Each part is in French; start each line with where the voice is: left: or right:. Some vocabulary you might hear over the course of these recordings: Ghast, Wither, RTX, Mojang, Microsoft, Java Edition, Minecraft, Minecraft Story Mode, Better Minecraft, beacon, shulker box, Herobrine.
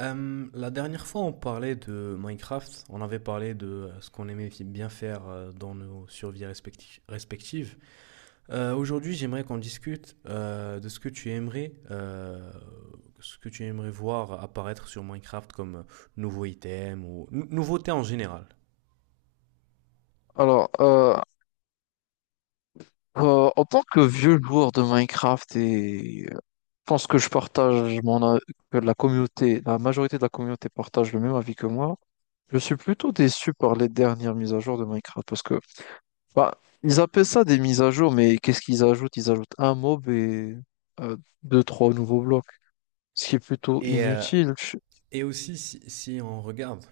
right: La dernière fois, on parlait de Minecraft. On avait parlé de ce qu'on aimait bien faire dans nos survies respectives. Aujourd'hui, j'aimerais qu'on discute de ce que tu aimerais voir apparaître sur Minecraft comme nouveau item ou nouveauté en général.
left: Alors, en tant que vieux joueur de Minecraft, je pense que je partage mon a- que la communauté, la majorité de la communauté partage le même avis que moi. Je suis plutôt déçu par les dernières mises à jour de Minecraft parce que bah, ils appellent ça des mises à jour, mais qu'est-ce qu'ils ajoutent? Ils ajoutent un mob et euh, deux, trois nouveaux blocs, ce qui est plutôt
right: Et, euh,
left: inutile.
right: et aussi, si on regarde.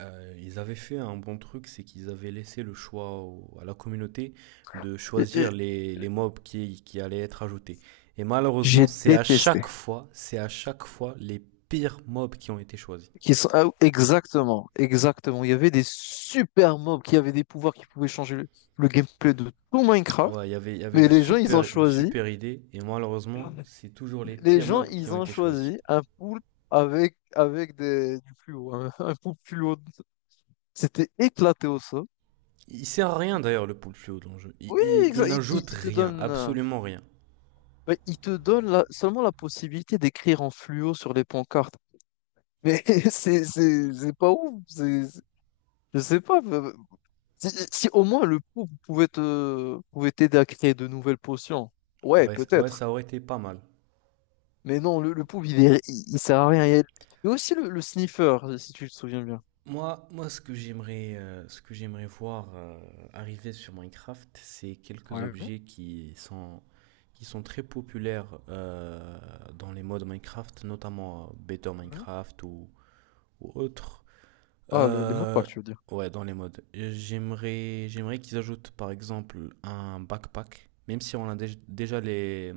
right: Ils avaient fait un bon truc, c'est qu'ils avaient laissé le choix à la communauté de
left: et-
right: choisir
left: et
right: les mobs qui allaient être ajoutés. Et malheureusement,
left: J'ai détesté.
right: c'est à chaque fois les pires mobs qui ont été choisis.
left: Qui sont... ah, exactement, exactement. Il y avait des super mobs qui avaient des pouvoirs qui pouvaient changer le gameplay de tout Minecraft.
right: Ouais, il y avait
left: Mais les gens, ils ont
right: de
left: choisi.
right: super idées, et malheureusement, c'est toujours les
left: Les
right: pires
left: gens,
right: mobs qui
left: ils
right: ont
left: ont
right: été choisis.
left: choisi un pool avec du fluo, un pool fluo. C'était éclaté au sol.
right: Il sert à rien d'ailleurs le pool fluo dans le jeu. Il,
left: Oui,
right: il, il n'ajoute
left: il te
right: rien,
left: donne,
right: absolument rien.
left: ouais, il te donne seulement la possibilité d'écrire en fluo sur les pancartes. Mais c'est pas ouf. Je sais pas. Si au moins le pouf pouvait t'aider à créer de nouvelles potions, ouais,
right: Ouais, ouais,
left: peut-être.
right: ça aurait été pas mal.
left: Mais non, le pouf, il sert à rien. Il y a aussi le sniffer, si tu te souviens bien.
right: Moi, ce que j'aimerais voir arriver sur Minecraft, c'est quelques
left: Ouais, ouais.
right: objets qui sont très populaires dans les modes Minecraft, notamment Better Minecraft ou autres.
left: Ah, les mots de
right: Euh,
left: passe, tu veux dire.
right: ouais, dans les modes. J'aimerais qu'ils ajoutent par exemple un backpack, même si on a déjà les,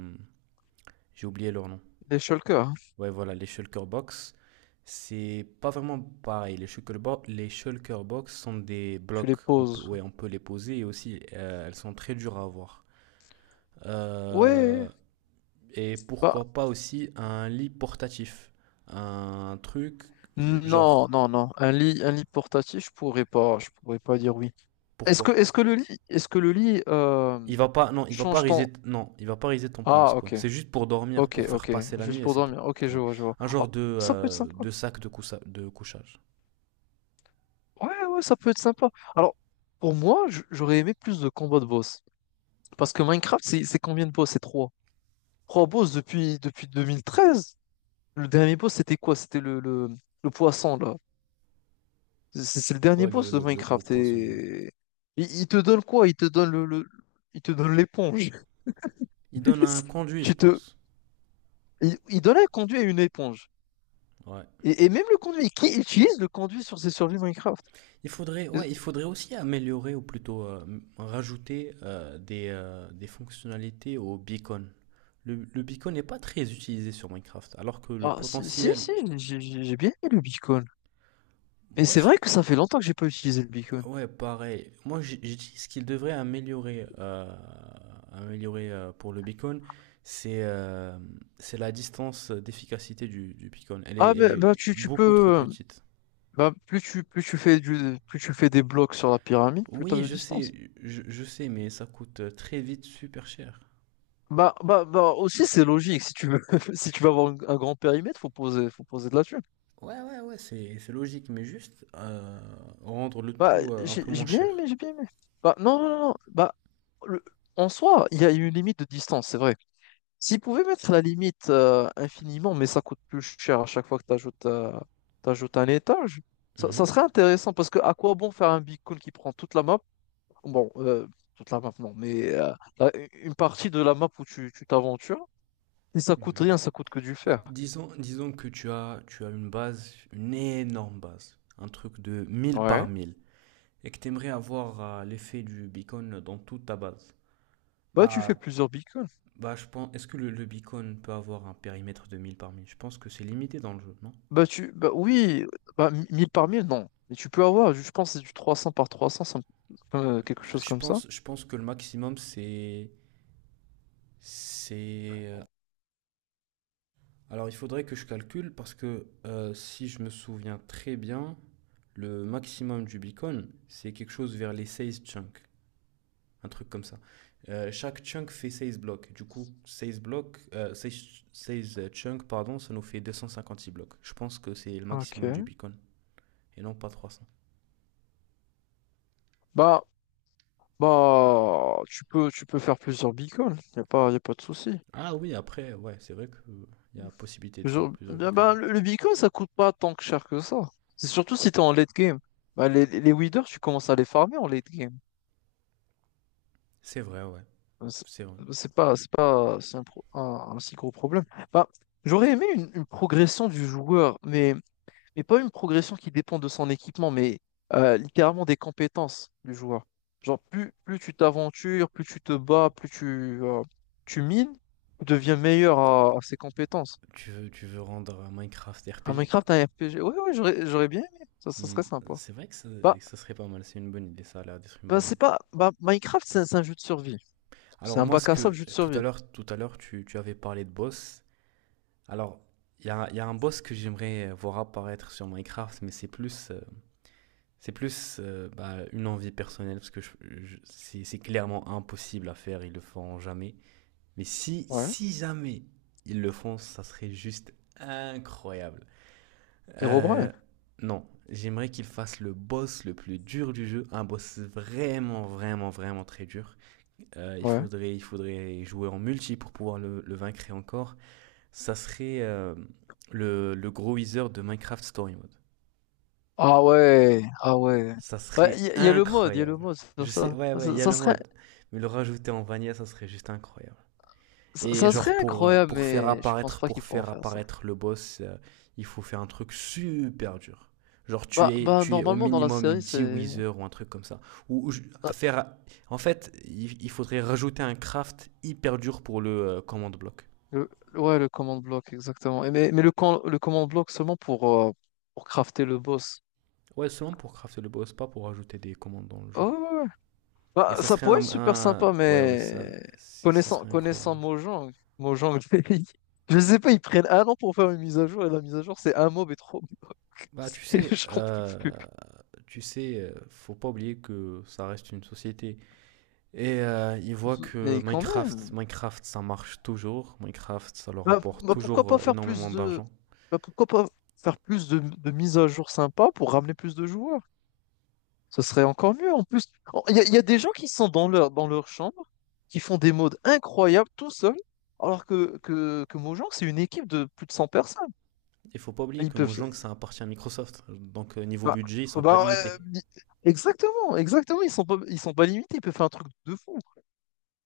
right: j'ai oublié leur nom.
left: Les shulkers, hein,
right: Ouais, voilà, les shulker box, c'est pas vraiment pareil. Les shulker box sont des
left: tu les
right: blocs. On peut,
left: poses.
right: ouais, on peut les poser et aussi elles sont très dures à avoir. Euh,
left: Ouais,
right: et
left: bah,
right: pourquoi pas aussi un lit portatif, un truc
left: non,
right: genre
left: non, non. Un lit portatif, je pourrais pas dire oui.
right: pourquoi?
left: Est-ce que le lit,
right: Il va pas, non, il va pas
left: change ton...
right: riser, t- Non, il va pas riser ton point de
left: Ah, ok,
right: spawn. C'est juste pour dormir, pour faire
left: ok.
right: passer la nuit
left: Juste
right: et
left: pour
right: c'est tout.
left: dormir. Ok, je
right: Ouais.
left: vois, je vois.
right: Un
left: Ah,
right: genre
left: ça peut être sympa.
right: de sac de couchage.
left: Ouais, ouais, ça peut être sympa. Alors, pour moi, j'aurais aimé plus de combats de boss. Parce que Minecraft, c'est combien de boss? C'est trois. Trois boss depuis 2013. Le dernier boss, c'était quoi? C'était le poisson, là. C'est le dernier
right: Ouais, le,
left: boss de
right: le, le gros
left: Minecraft.
right: poisson. Ouais.
left: Et... il te donne quoi? Il te donne il te donne l'éponge.
right: Il donne un conduit,
left: Tu
right: je
left: te...
right: pense.
left: Il donne un conduit à une éponge.
right: Ouais.
left: Et même le conduit. Qui utilise le conduit sur ses survies Minecraft?
right: Il faudrait,
left: Euh,
right: ouais, il faudrait aussi améliorer ou plutôt rajouter des fonctionnalités au beacon. Le beacon n'est pas très utilisé sur Minecraft, alors que le
left: Ah, si,
right: potentiel,
left: j'ai bien aimé le beacon. Et
right: moi,
left: c'est
right: je-
left: vrai que ça fait longtemps que j'ai pas utilisé le beacon.
right: ouais, pareil. Moi, j'ai dit ce qu'il devrait améliorer, pour le beacon, c'est euh, c'est la distance d'efficacité du beacon. Elle est,
left: Ah
right: elle
left: mais
right: est
left: bah tu, tu
right: beaucoup trop
left: peux
right: petite.
left: bah plus tu fais des blocs sur la pyramide, plus t'as
right: Oui,
left: de
right: je
left: distance.
right: sais, je sais, mais ça coûte très vite super cher.
left: Bah aussi c'est logique si tu veux si tu veux avoir un grand périmètre, faut poser de la thune.
right: Ouais, ouais, ouais, c'est logique, mais juste rendre le
left: Bah
right: tout un peu moins
left: j'ai bien
right: cher.
left: aimé, j'ai bien aimé. Bah non non non, bah le- en soi, il y a une limite de distance, c'est vrai. S'ils pouvaient mettre la limite infiniment, mais ça coûte plus cher à chaque fois que tu ajoutes, un étage, ça
right: Mhm,
left: serait intéressant parce que à quoi bon faire un beacon qui prend toute la map? Bon, toute la map non, mais la- une partie de la map où tu t'aventures, et ça coûte
right: mhm.
left: rien, ça coûte que du fer.
right: Bah, disons que tu as une base, une énorme base, un truc de mille par
left: Ouais.
right: mille et que tu aimerais avoir l'effet du beacon dans toute ta base.
left: Bah tu fais
right: Bah,
left: plusieurs beacons.
right: bah, je pense, est-ce que le beacon peut avoir un périmètre de 1000 par 1000. Je pense que c'est limité dans le jeu, non?
left: Bah tu bah oui, bah 1000 par 1000 non, mais tu peux avoir, je pense que c'est du 300 par 300, quelque chose
right: Je
left: comme ça.
right: pense, je pense que le maximum, c'est C'est. Alors, il faudrait que je calcule parce que si je me souviens très bien, le maximum du Bitcoin, c'est quelque chose vers les 16 chunks, un truc comme ça. Chaque chunk fait 16 blocs. Du coup, 16 blocs, 16, 16 chunks, pardon, ça nous fait 256 blocs. Je pense que c'est le maximum du
left: Ok.
right: Bitcoin et non pas 300.
left: Bah bah, tu peux faire plusieurs bitcoins, y a pas de souci.
right: Ah oui, après, ouais, c'est vrai qu'il y a possibilité de faire plusieurs Bitcoins.
left: Le bitcoin, ça coûte pas tant que cher que ça. C'est surtout si t'es en late game. Bah, les withers, tu commences à les farmer en late game.
right: C'est vrai, ouais,
left: Bah, C'est
right: c'est vrai.
left: c'est pas, c'est un, pro- un si gros problème. Bah, j'aurais aimé une progression du joueur, mais pas une progression qui dépend de son équipement, mais littéralement des compétences du joueur. Genre, plus tu t'aventures, plus tu te bats, plus tu, tu mines, tu deviens meilleur à ses compétences.
right: Tu veux rendre Minecraft
left: Un
right: RPG?
left: Minecraft, un RPG, ouais, ouais, j'aurais bien aimé, ça
right: Hmm.
left: serait sympa.
right: C'est vrai que ça, que
left: Bah,
right: ça serait pas mal, c'est une bonne idée, ça a l'air d'être une
left: bah
right: bonne idée.
left: c'est pas. Bah, Minecraft, c'est un jeu de survie. C'est
right: Alors
left: un
right: moi, ce
left: bac à
right: que
left: sable jeu de survie.
right: tout à l'heure, tu avais parlé de boss. Alors, il y a un boss que j'aimerais voir apparaître sur Minecraft, mais c'est plus, bah, une envie personnelle, parce que c'est clairement impossible à faire, ils le feront jamais. Mais si,
left: Ouais.
right: si jamais ils le font, ça serait juste incroyable. Euh,
left: Herobrine,
right: non, j'aimerais qu'il fasse le boss le plus dur du jeu, un boss vraiment, vraiment, vraiment très dur.
left: ouais.
right: Il faudrait jouer en multi pour pouvoir le vaincre et encore. Ça serait le gros Weezer de Minecraft Story Mode.
left: Ah ouais, ah ouais.
right: Ça
left: Ouais,
right: serait
left: il y a le
right: incroyable.
left: mode sur
right: Je sais,
left: ça.
right: ouais, ouais, il y a le mode, mais le rajouter en vanilla, ça serait juste incroyable.
left: Ça,
right: Et
left: ça serait
right: genre
left: incroyable, mais je pense pas qu'ils
right: pour
left: pourront
right: faire
left: faire ça.
right: apparaître le boss, il faut faire un truc super dur. Genre tu
left: Bah,
right: es,
left: bah,
right: tu es au
left: normalement, dans la
right: minimum
left: série,
right: dix
left: c'est.
right: Wither ou un truc comme ça. Ou je-
left: Ah,
right: à faire, En fait, il faudrait rajouter un craft hyper dur pour le command block.
left: Le... Ouais, le command block, exactement. Le command block seulement pour crafter le boss.
right: Ouais, seulement pour crafter le boss, pas pour rajouter des commandes dans le jeu.
left: Oh, ouais, ouais.
right: Et
left: Bah,
right: ça
left: ça
right: serait
left: pourrait être super sympa,
right: ouais, ouais, ça,
left: mais.
right: si, ça serait incroyable.
left: Connaissant Mojang, Mojang, ils- je sais pas, ils prennent 1 an pour faire une mise à jour, et la mise à jour, c'est un mob et trois blocs.
right: Bah
left: C'est- J'en peux plus.
right: tu sais, faut pas oublier que ça reste une société. Et ils voient que
left: Mais quand
right: Minecraft,
left: même.
right: Minecraft, ça marche toujours. Minecraft, ça leur
left: Bah,
right: rapporte
left: bah, pourquoi
right: toujours
left: pas faire
right: énormément
left: plus de.
right: d'argent.
left: Bah, pourquoi pas faire plus de mises à jour sympas pour ramener plus de joueurs? Ce serait encore mieux. En plus, oh, il y a des gens qui sont dans leur chambre, qui font des modes incroyables tout seuls, alors que Mojang, c'est une équipe de plus de 100 personnes.
right: Il faut pas oublier
left: Ils
right: que
left: peuvent.
right: Mojang, ça appartient à Microsoft. Donc, niveau
left: bah,
right: budget, ils sont pas
left: bah,
right: limités.
left: euh, ils- exactement, exactement. Ils sont pas limités. Ils peuvent faire un truc de fou.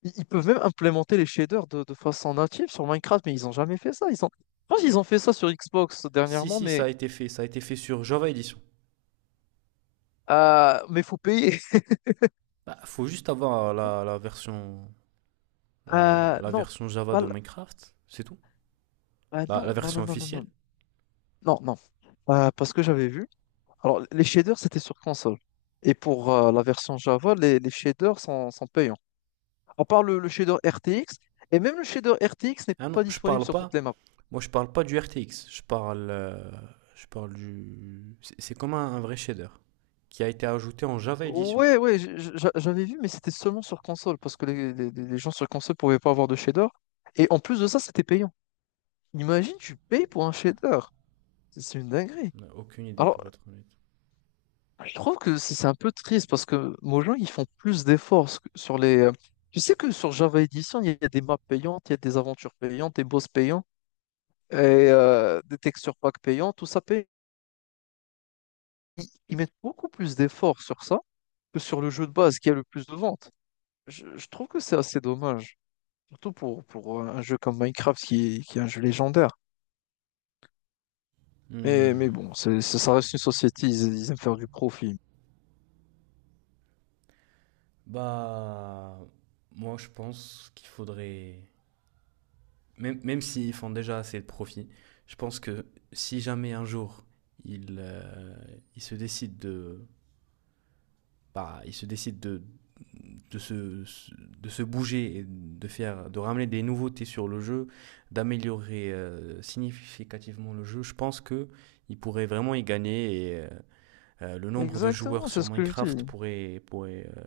left: Ils peuvent même implémenter les shaders de façon native sur Minecraft, mais ils n'ont jamais fait ça. Ils ont, je pense qu'ils ont fait ça sur Xbox
right: Si,
left: dernièrement,
right: si, ça a été fait. Ça a été fait sur Java Edition.
left: mais faut payer.
right: Bah, faut juste avoir la version, la, la
left: Non,
right: version Java
left: pas,
right: de
left: l-
right: Minecraft, c'est tout.
left: ah,
right: La
left: non, non,
right: version
left: non, non, non,
right: officielle.
left: non. Non, non. Parce que j'avais vu. Alors, les shaders, c'était sur console. Et pour la version Java, les shaders sont payants. À part le shader RTX, et même le shader RTX n'est
right: Ah non,
left: pas
right: je
left: disponible
right: parle
left: sur
right: pas.
left: toutes les maps.
right: Moi, je parle pas du RTX. Je parle du. C'est comme un vrai shader qui a été ajouté en Java Edition.
left: Ouais, ouais, j'avais vu, mais c'était seulement sur console, parce que les gens sur console pouvaient pas avoir de shader. Et en plus de ça, c'était payant. Imagine, tu payes pour un shader. C'est une dinguerie.
right: Aucune idée
left: Alors,
right: pour être honnête.
left: Je trouve que c'est un peu triste parce que Mojang, ils font plus d'efforts ce sur les. Tu sais que sur Java Edition, il y a des maps payantes, il y a des aventures payantes, des boss payants et des textures packs payants, tout ça paye. Ils mettent beaucoup plus d'efforts sur ça que sur le jeu de base qui a le plus de ventes. Je trouve que c'est assez dommage, surtout pour un jeu comme Minecraft qui est un jeu légendaire. Mais
right: Hmm.
left: bon, c'est, ça ça reste une société, ils aiment faire du profit.
right: Bah, moi je pense qu'il faudrait, même s'ils font déjà assez de profit, je pense que si jamais un jour ils, euh, ils se décident de, bah, ils se décident de se, de se bouger et de ramener des nouveautés sur le jeu, d'améliorer significativement le jeu, je pense que ils pourraient vraiment y gagner et le nombre de joueurs
left: Exactement, c'est
right: sur
left: ce que je
right: Minecraft
left: dis.
right: pourrait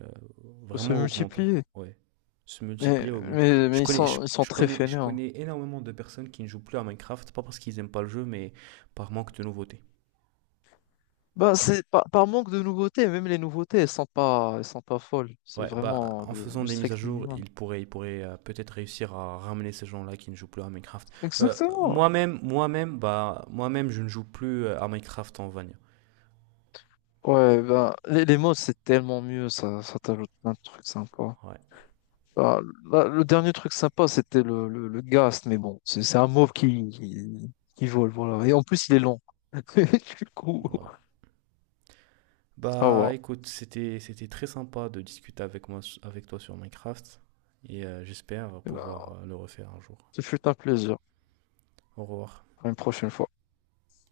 left: Faut se
right: vraiment augmenter.
left: multiplier.
right: Ouais. Se multiplier, augmenter.
left: Ils sont très
right: Je
left: fainéants.
right: connais énormément de personnes qui ne jouent plus à Minecraft, pas parce qu'ils n'aiment pas le jeu, mais par manque de nouveautés.
left: Bah, par manque de nouveautés, même les nouveautés, elles sont pas folles. C'est
right: Ouais, bah,
left: vraiment
right: en faisant
left: le
right: des mises à
left: strict
right: jour,
left: minimum.
right: il pourrait peut-être réussir à ramener ces gens-là qui ne jouent plus à Minecraft. Euh,
left: Exactement.
right: moi-même, moi-même, bah, moi-même, je ne joue plus à Minecraft en Vanilla.
left: Ouais, bah, les modes, c'est tellement mieux, ça t'ajoute plein de trucs sympas.
right: Ouais,
left: Bah, là, le dernier truc sympa, c'était le Ghast, mais bon, c'est un mauve qui vole, voilà. Et en plus, il est long. Du coup,
right: ouais.
left: au
right: Bah
left: revoir.
right: écoute, c'était très sympa de discuter avec toi sur Minecraft et j'espère
left: Bah,
right: pouvoir le refaire un jour.
left: ce fut un plaisir.
right: Au revoir.
left: À une prochaine fois.